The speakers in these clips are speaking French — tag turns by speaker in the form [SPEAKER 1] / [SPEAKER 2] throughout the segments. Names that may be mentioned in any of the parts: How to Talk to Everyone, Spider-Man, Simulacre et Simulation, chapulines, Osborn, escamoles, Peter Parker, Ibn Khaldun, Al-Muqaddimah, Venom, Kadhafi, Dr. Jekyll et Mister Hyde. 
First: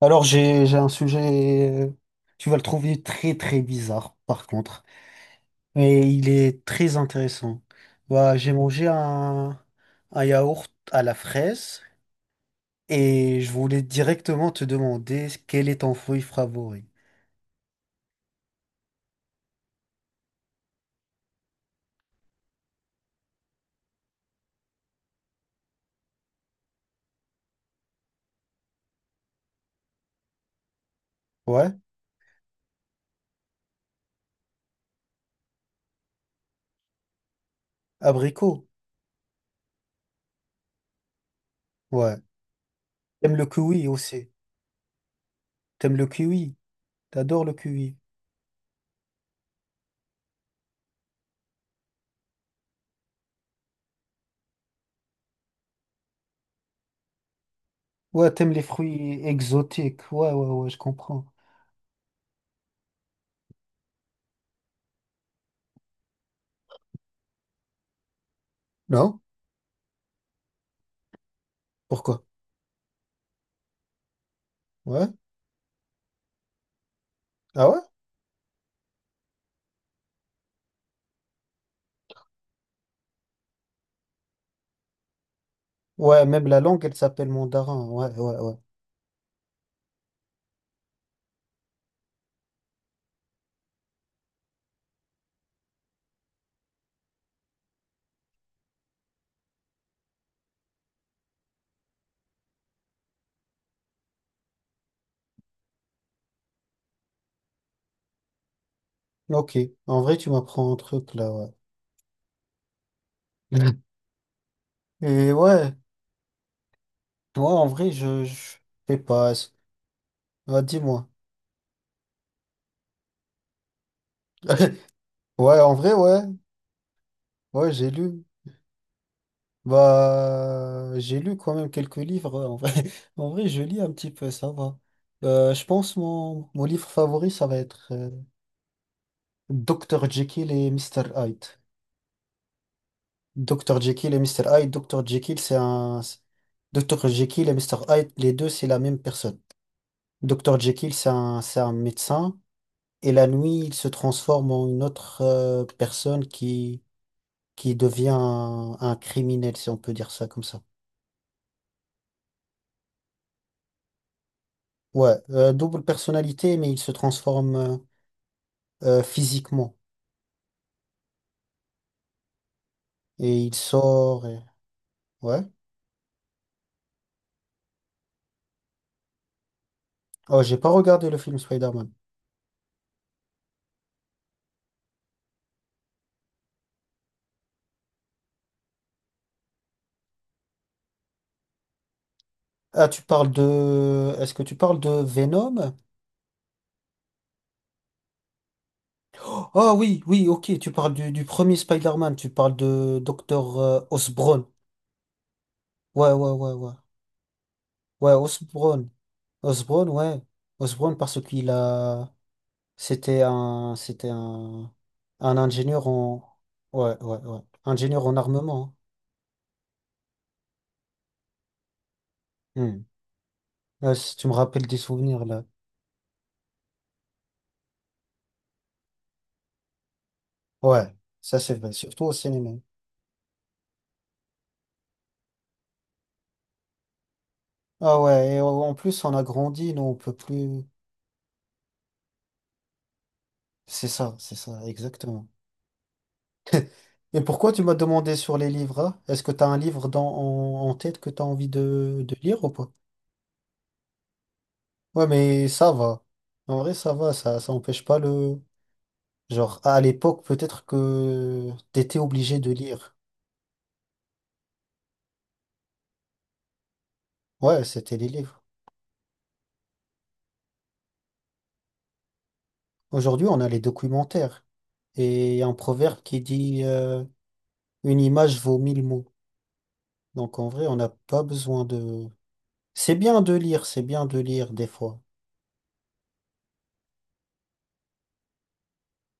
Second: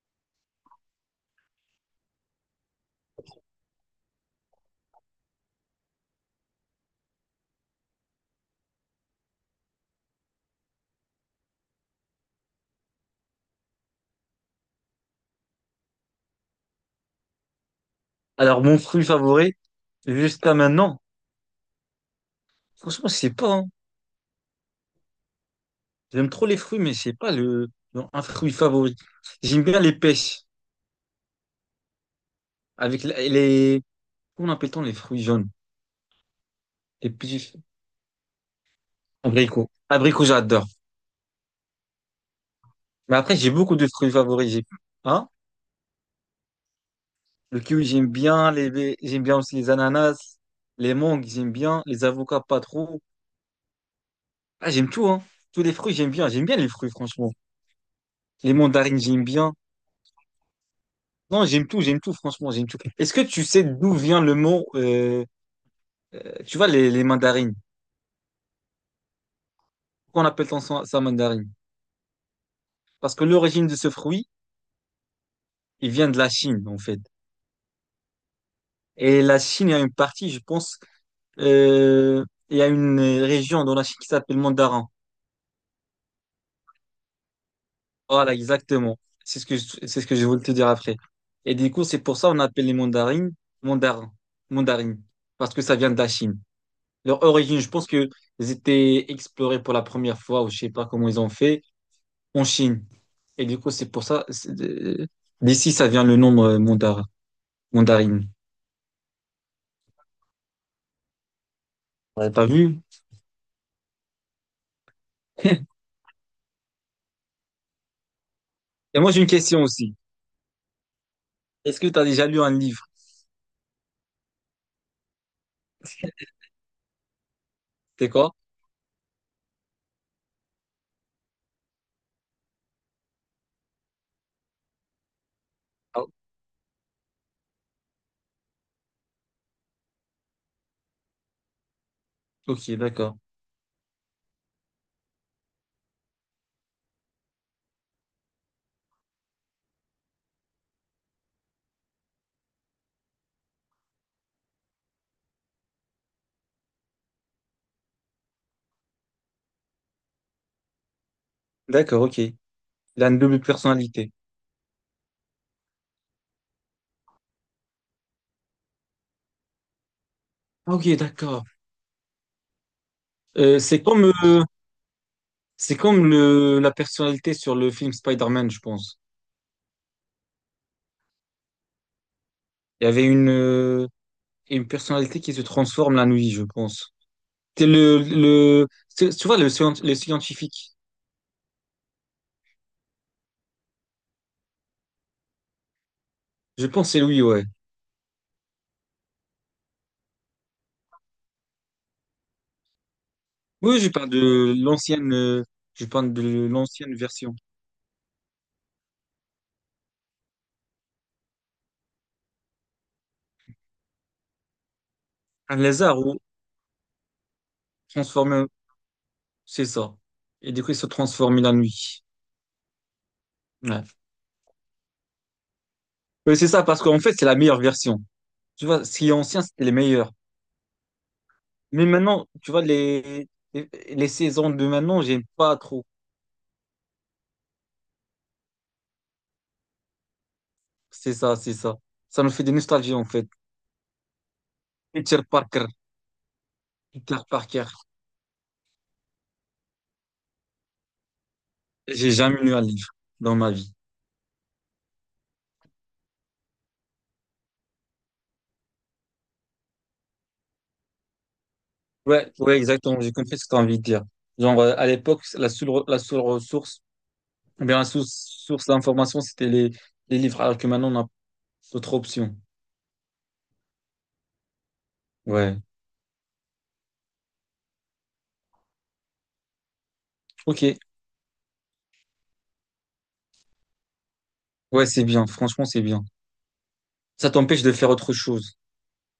[SPEAKER 1] Alors, j'ai un sujet, tu vas le trouver très très bizarre par contre, mais il est très intéressant. Bah, j'ai mangé un yaourt à la fraise et je voulais directement te demander quel est ton fruit favori.
[SPEAKER 2] Alors, mon fruit favori, jusqu'à maintenant, franchement, c'est pas. Hein. J'aime trop les fruits, mais c'est pas le, non, un fruit favori. J'aime bien les pêches,
[SPEAKER 1] Ouais,
[SPEAKER 2] avec les. Comment appelle-t-on les fruits jaunes? Les petits
[SPEAKER 1] abricot.
[SPEAKER 2] abricots. Abricots, j'adore.
[SPEAKER 1] Ouais.
[SPEAKER 2] Mais après,
[SPEAKER 1] T'aimes le
[SPEAKER 2] j'ai beaucoup de
[SPEAKER 1] kiwi
[SPEAKER 2] fruits
[SPEAKER 1] aussi.
[SPEAKER 2] favoris. Hein?
[SPEAKER 1] T'aimes le kiwi. T'adores le
[SPEAKER 2] Le kiwi,
[SPEAKER 1] kiwi.
[SPEAKER 2] j'aime bien. J'aime bien aussi les ananas. Les mangues, j'aime bien. Les avocats, pas trop. Ah, j'aime tout, hein. Tous les fruits, j'aime bien. J'aime bien les fruits, franchement.
[SPEAKER 1] Ouais, t'aimes
[SPEAKER 2] Les
[SPEAKER 1] les
[SPEAKER 2] mandarines,
[SPEAKER 1] fruits
[SPEAKER 2] j'aime bien.
[SPEAKER 1] exotiques. Ouais, ouais, ouais, je comprends.
[SPEAKER 2] Non, j'aime tout, franchement, j'aime tout. Est-ce que tu sais d'où vient le mot, tu vois, les mandarines?
[SPEAKER 1] Non?
[SPEAKER 2] Pourquoi on appelle ça mandarine?
[SPEAKER 1] Pourquoi?
[SPEAKER 2] Parce que l'origine de ce fruit,
[SPEAKER 1] Ouais.
[SPEAKER 2] il vient de la Chine, en fait.
[SPEAKER 1] Ah ouais?
[SPEAKER 2] Et la Chine, il y a une partie, je pense, euh, il y a une région dans la Chine qui s'appelle Mandarin.
[SPEAKER 1] Ouais, même la langue, elle s'appelle mandarin. Ouais,
[SPEAKER 2] Voilà,
[SPEAKER 1] ouais, ouais.
[SPEAKER 2] exactement. C'est ce que c'est ce que je voulais te dire après. Et du coup, c'est pour ça qu'on appelle les mandarines mandarins, mandarines, parce que ça vient de la Chine. Leur origine, je pense que ils étaient explorés pour la première fois, ou je sais pas comment ils ont fait en Chine. Et du coup, c'est pour ça, d'ici, ça vient le nom, mandarine.
[SPEAKER 1] Ok, en vrai, tu m'apprends un truc là, ouais.
[SPEAKER 2] Ouais. T'as vu?
[SPEAKER 1] Et ouais, moi en vrai, je sais
[SPEAKER 2] Et moi, j'ai une
[SPEAKER 1] pas.
[SPEAKER 2] question aussi.
[SPEAKER 1] Ah, dis-moi.
[SPEAKER 2] Est-ce que t'as déjà lu un livre?
[SPEAKER 1] Ouais, en vrai, ouais. Ouais, j'ai
[SPEAKER 2] C'est
[SPEAKER 1] lu.
[SPEAKER 2] quoi?
[SPEAKER 1] Bah, j'ai lu quand même quelques livres. Ouais, en vrai, en vrai, je lis un petit peu, ça va. Je pense
[SPEAKER 2] Ah,
[SPEAKER 1] mon livre favori, ça va être Dr. Jekyll et Mister Hyde.
[SPEAKER 2] ok, d'accord.
[SPEAKER 1] Dr. Jekyll et Mister Hyde. Dr. Jekyll, c'est un. Jekyll et Mister Hyde, les deux, c'est la même personne. Dr. Jekyll, c'est un médecin. Et la nuit, il se transforme en une autre personne qui devient un criminel, si on peut dire ça comme ça.
[SPEAKER 2] D'accord, ok. Il a une double personnalité.
[SPEAKER 1] Ouais, double personnalité, mais il se transforme physiquement.
[SPEAKER 2] Ah, ok, d'accord.
[SPEAKER 1] Et il
[SPEAKER 2] Euh, c'est comme,
[SPEAKER 1] sort.
[SPEAKER 2] euh,
[SPEAKER 1] Ouais.
[SPEAKER 2] c'est comme la personnalité sur le film Spider-Man, je pense.
[SPEAKER 1] Oh, j'ai pas regardé le film Spider-Man.
[SPEAKER 2] Il y avait une personnalité qui se transforme la nuit, je pense. C'est tu vois, le scientifique.
[SPEAKER 1] Ah, Est-ce que tu parles de Venom?
[SPEAKER 2] Je pense que c'est lui, ouais.
[SPEAKER 1] Oh oui, oui, ok, tu parles du premier Spider-Man, tu parles de Docteur
[SPEAKER 2] Oui, je parle
[SPEAKER 1] Osborn.
[SPEAKER 2] de je
[SPEAKER 1] Ouais,
[SPEAKER 2] parle
[SPEAKER 1] ouais,
[SPEAKER 2] de
[SPEAKER 1] ouais, ouais.
[SPEAKER 2] l'ancienne version.
[SPEAKER 1] Ouais, Osborn. Osborn, ouais. Osborn parce qu'il a... C'était un
[SPEAKER 2] Un
[SPEAKER 1] ingénieur
[SPEAKER 2] lézard ou
[SPEAKER 1] en, ouais, ouais, ouais, ingénieur en
[SPEAKER 2] transformé,
[SPEAKER 1] armement.
[SPEAKER 2] c'est ça. Et du coup, il se transforme la nuit.
[SPEAKER 1] Hein. Hmm.
[SPEAKER 2] Ouais.
[SPEAKER 1] Là, si tu me rappelles des souvenirs là.
[SPEAKER 2] Oui, c'est ça, parce qu'en fait, c'est la meilleure version. Tu vois, ce qui est ancien, c'était les meilleurs.
[SPEAKER 1] Ouais, ça c'est vrai,
[SPEAKER 2] Mais
[SPEAKER 1] surtout au
[SPEAKER 2] maintenant,
[SPEAKER 1] cinéma.
[SPEAKER 2] tu vois, les, les saisons de maintenant, j'aime pas trop.
[SPEAKER 1] Ah ouais, et en plus on a grandi, nous on peut plus.
[SPEAKER 2] C'est ça, c'est ça. Ça me fait des nostalgies, en fait.
[SPEAKER 1] C'est ça,
[SPEAKER 2] Peter
[SPEAKER 1] exactement.
[SPEAKER 2] Parker, Peter
[SPEAKER 1] Et pourquoi tu
[SPEAKER 2] Parker.
[SPEAKER 1] m'as demandé sur les livres? Hein. Est-ce que tu as un livre en tête que tu as envie de,
[SPEAKER 2] J'ai
[SPEAKER 1] de
[SPEAKER 2] jamais
[SPEAKER 1] lire ou
[SPEAKER 2] lu un
[SPEAKER 1] pas?
[SPEAKER 2] livre dans ma vie.
[SPEAKER 1] Ouais, mais ça va. En vrai, ça va, ça empêche pas le. Genre, à l'époque, peut-être que t'étais
[SPEAKER 2] Ouais,
[SPEAKER 1] obligé de
[SPEAKER 2] ouais,
[SPEAKER 1] lire.
[SPEAKER 2] exactement. J'ai compris ce que tu as envie de dire. Genre, à l'époque, la seule ressource,
[SPEAKER 1] Ouais,
[SPEAKER 2] ou bien la
[SPEAKER 1] c'était les
[SPEAKER 2] source,
[SPEAKER 1] livres.
[SPEAKER 2] source d'information, c'était les livres, alors que maintenant, on a d'autres options.
[SPEAKER 1] Aujourd'hui, on a les documentaires. Et il y a un
[SPEAKER 2] Ouais.
[SPEAKER 1] proverbe qui dit une image vaut mille mots. Donc en vrai, on
[SPEAKER 2] Ok.
[SPEAKER 1] n'a pas besoin de... C'est bien de lire, c'est bien de lire des
[SPEAKER 2] Ouais,
[SPEAKER 1] fois.
[SPEAKER 2] c'est bien. Franchement, c'est bien. Ça t'empêche de faire autre chose.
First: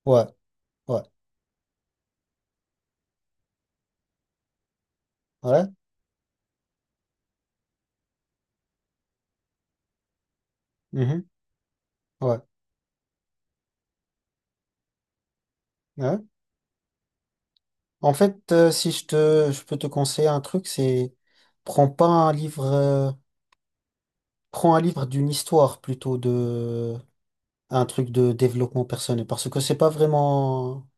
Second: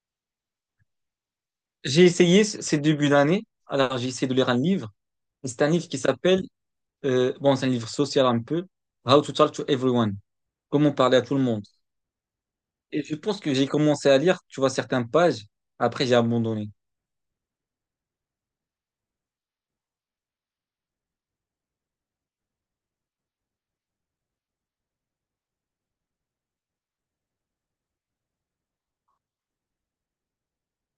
[SPEAKER 1] Ouais, ouais,
[SPEAKER 2] J'ai essayé ces débuts d'année. Alors, j'ai essayé de lire un livre. C'est
[SPEAKER 1] ouais,
[SPEAKER 2] un livre qui s'appelle, bon, c'est un livre social un peu, How to Talk to Everyone. Comment parler à
[SPEAKER 1] mhm,
[SPEAKER 2] tout le monde.
[SPEAKER 1] ouais,
[SPEAKER 2] Et je pense que j'ai commencé à lire, tu vois, certaines pages. Après, j'ai
[SPEAKER 1] ouais.
[SPEAKER 2] abandonné.
[SPEAKER 1] En fait, si je peux te conseiller un truc, c'est prends pas un livre, prends un livre d'une histoire plutôt de un truc de développement personnel, parce que c'est pas vraiment,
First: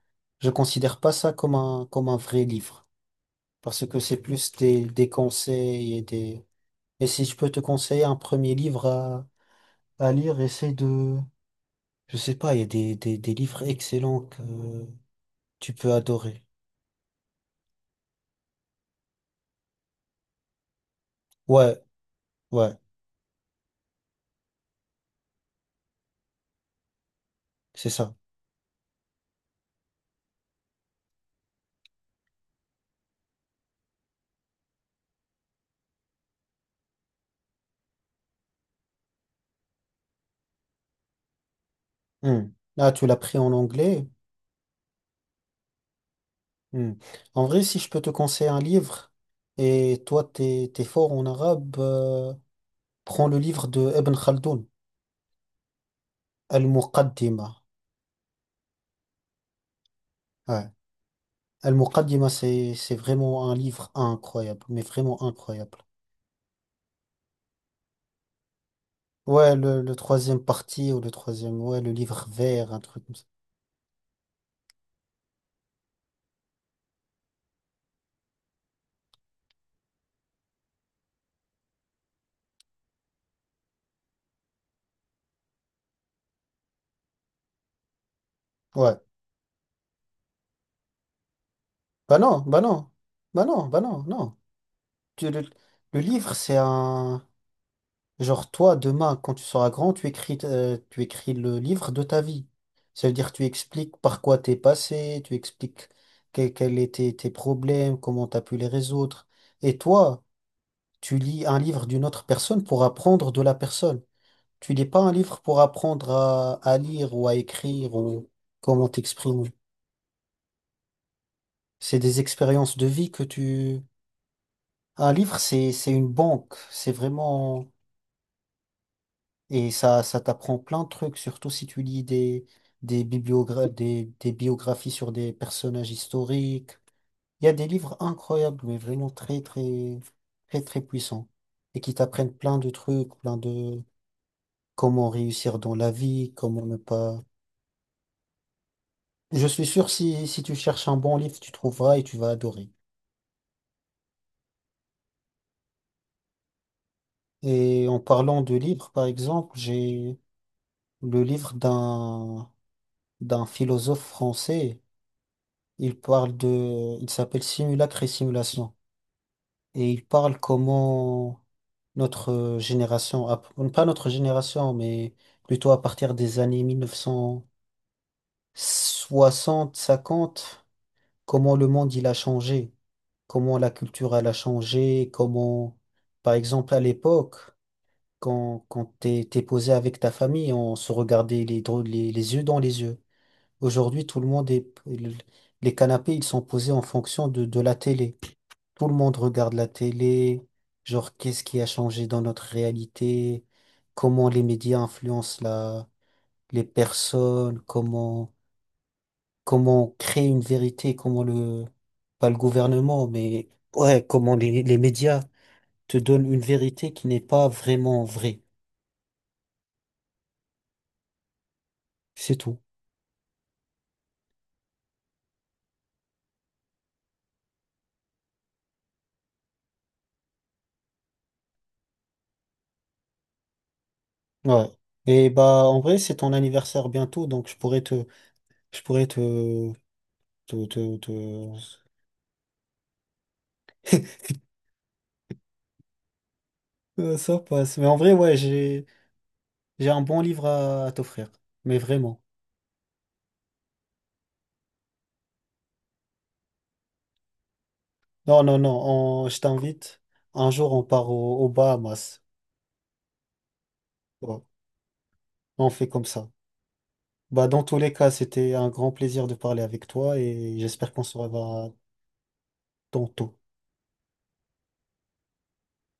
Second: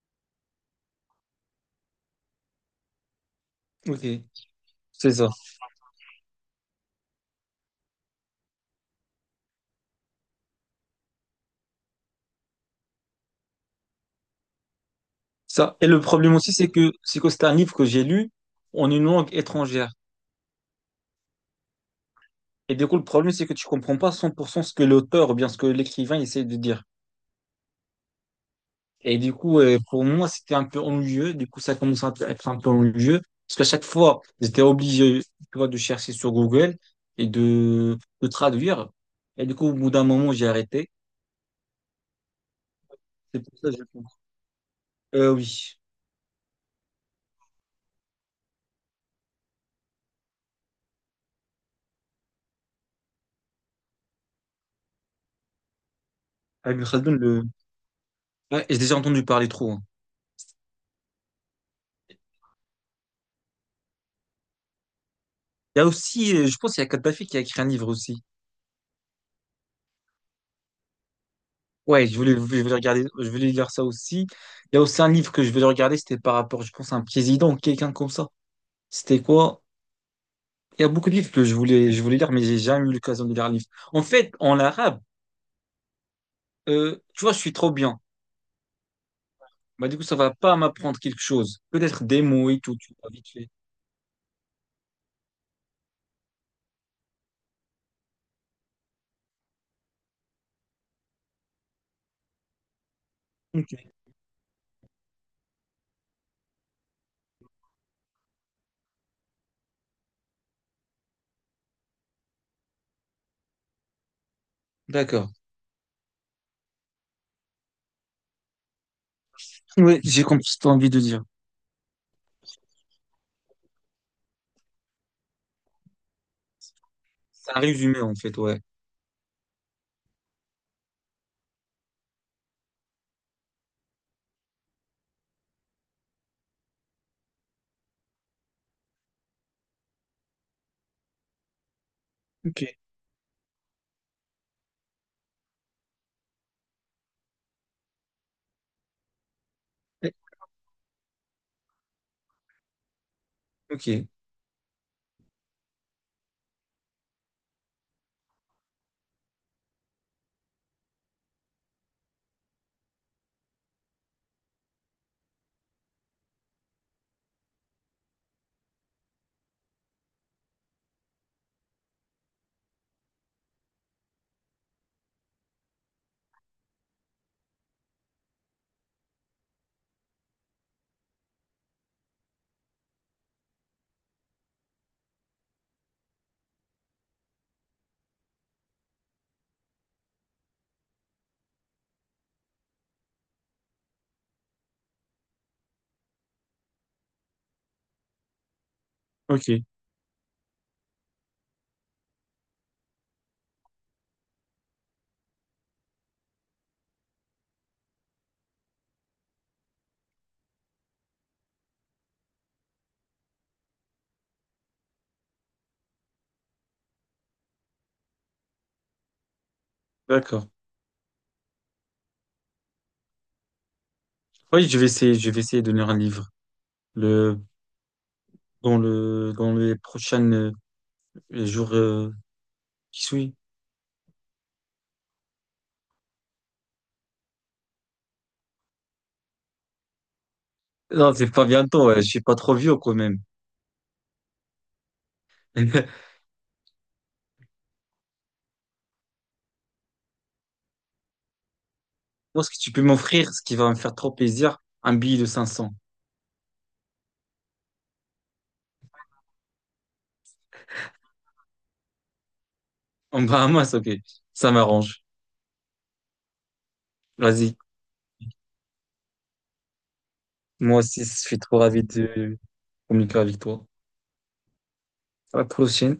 [SPEAKER 1] je considère pas ça comme un vrai livre. Parce que c'est
[SPEAKER 2] Ok.
[SPEAKER 1] plus des
[SPEAKER 2] C'est ça.
[SPEAKER 1] conseils et des... Et si je peux te conseiller un premier livre à lire, essaie de... Je sais pas, il y a des livres excellents que tu
[SPEAKER 2] Ça. Et
[SPEAKER 1] peux
[SPEAKER 2] le problème
[SPEAKER 1] adorer.
[SPEAKER 2] aussi, c'est que c'est un livre que j'ai lu en une langue étrangère.
[SPEAKER 1] Ouais, ouais,
[SPEAKER 2] Et du coup, le problème, c'est que tu comprends pas 100% ce que l'auteur ou bien ce que l'écrivain essaie de dire.
[SPEAKER 1] c'est ça.
[SPEAKER 2] Et du coup, pour moi, c'était un peu ennuyeux. Du coup, ça commence à être un peu ennuyeux. Parce qu'à chaque fois, j'étais obligé, tu vois, de chercher sur Google et de traduire. Et du coup, au bout d'un moment, j'ai arrêté.
[SPEAKER 1] Hmm. Ah, tu l'as pris
[SPEAKER 2] C'est
[SPEAKER 1] en
[SPEAKER 2] pour ça que je
[SPEAKER 1] anglais.
[SPEAKER 2] pense. Oui.
[SPEAKER 1] Hmm. En vrai, si je peux te conseiller un livre, et toi, t'es fort en arabe, prends le livre de Ibn Khaldoun,
[SPEAKER 2] Ibn Khaldun, le...
[SPEAKER 1] Al-Muqaddimah.
[SPEAKER 2] ouais, j'ai déjà entendu parler trop, hein.
[SPEAKER 1] Ouais. Al-Muqaddimah, c'est vraiment un livre incroyable, mais vraiment incroyable.
[SPEAKER 2] Il y a aussi, je pense, il y a Kadhafi qui a écrit un livre aussi.
[SPEAKER 1] Ouais, le troisième parti ou le troisième, ouais, le
[SPEAKER 2] Ouais,
[SPEAKER 1] livre
[SPEAKER 2] je voulais
[SPEAKER 1] vert, un
[SPEAKER 2] regarder,
[SPEAKER 1] truc comme ça.
[SPEAKER 2] je voulais lire ça aussi. Il y a aussi un livre que je voulais regarder, c'était par rapport, je pense, à un président, quelqu'un comme ça. C'était quoi? Il y a beaucoup de livres que je voulais lire, mais j'ai jamais eu l'occasion de lire un livre. En fait, en arabe, tu vois, je suis trop bien.
[SPEAKER 1] Ouais.
[SPEAKER 2] Bah, du coup, ça va pas m'apprendre quelque chose. Peut-être
[SPEAKER 1] Bah
[SPEAKER 2] des
[SPEAKER 1] non,
[SPEAKER 2] mots
[SPEAKER 1] bah
[SPEAKER 2] et tout,
[SPEAKER 1] non,
[SPEAKER 2] tu vois, vite
[SPEAKER 1] bah
[SPEAKER 2] fait.
[SPEAKER 1] non, bah non, non. Tu- le, le livre, c'est un... Genre, toi, demain, quand tu seras grand, tu écris le livre de ta vie. Ça veut dire, tu
[SPEAKER 2] Ok.
[SPEAKER 1] expliques par quoi t'es passé, tu expliques quels étaient tes problèmes, comment t'as pu les résoudre. Et toi, tu lis un livre d'une autre personne pour apprendre de la personne. Tu lis pas un
[SPEAKER 2] D'accord.
[SPEAKER 1] livre pour apprendre à lire ou à écrire ou comment t'exprimer.
[SPEAKER 2] Ouais, j'ai compris ce que t'as envie de dire.
[SPEAKER 1] C'est des expériences de vie que tu... Un livre, c'est une banque. C'est
[SPEAKER 2] C'est un
[SPEAKER 1] vraiment...
[SPEAKER 2] résumé, en fait, ouais.
[SPEAKER 1] Et ça t'apprend plein de trucs, surtout si tu lis des biographies sur des personnages historiques. Il y a des livres incroyables, mais vraiment très, très, très, très puissants. Et qui t'apprennent plein
[SPEAKER 2] Ok.
[SPEAKER 1] de trucs, plein de comment réussir dans la vie, comment ne pas. Je suis sûr, si tu cherches un bon livre, tu trouveras et tu vas adorer.
[SPEAKER 2] Ok.
[SPEAKER 1] Et en parlant de livres, par exemple, j'ai le livre d'un d'un philosophe français. Il parle de, il s'appelle Simulacre et Simulation. Et il parle comment notre génération, pas notre génération, mais plutôt à partir des années mille neuf cent soixante cinquante comment le monde il a changé, comment la culture elle a changé, comment, par exemple, à l'époque. Quand t'es posé avec ta famille, on se regardait les yeux dans les yeux. Aujourd'hui, tout le monde est, les canapés, ils sont posés en fonction de la télé. Tout le monde regarde
[SPEAKER 2] Ok.
[SPEAKER 1] la télé, genre qu'est-ce qui a changé dans notre réalité, comment les médias influencent les personnes, comment créer une vérité, comment pas le gouvernement, mais ouais, comment les médias te donnent une vérité qui n'est pas vraiment vraie.
[SPEAKER 2] D'accord.
[SPEAKER 1] C'est tout.
[SPEAKER 2] Oui, je vais essayer de lire un livre. Le, dans les prochaines, le jour qui suit.
[SPEAKER 1] Ouais. Et bah en vrai, c'est ton anniversaire bientôt, donc je pourrais te te, te,
[SPEAKER 2] Non, c'est pas
[SPEAKER 1] te-
[SPEAKER 2] bientôt, ouais. Je suis pas trop vieux quand même.
[SPEAKER 1] Ça passe. Mais en vrai, ouais, j'ai un bon livre à t'offrir. Mais vraiment.
[SPEAKER 2] Moi, ce que tu peux m'offrir, ce qui va me faire trop plaisir, un billet de 500.
[SPEAKER 1] Non, non, non, je t'invite. Un jour, on part aux Bahamas.
[SPEAKER 2] En Bahamas, ok.
[SPEAKER 1] Ouais,
[SPEAKER 2] Ça m'arrange.
[SPEAKER 1] on fait comme ça. Bah,
[SPEAKER 2] Vas-y.
[SPEAKER 1] dans tous les cas, c'était un grand plaisir de parler avec toi et
[SPEAKER 2] Moi
[SPEAKER 1] j'espère qu'on
[SPEAKER 2] aussi,
[SPEAKER 1] se
[SPEAKER 2] je suis trop
[SPEAKER 1] reverra
[SPEAKER 2] ravi de communiquer
[SPEAKER 1] tantôt.
[SPEAKER 2] avec toi. À la prochaine.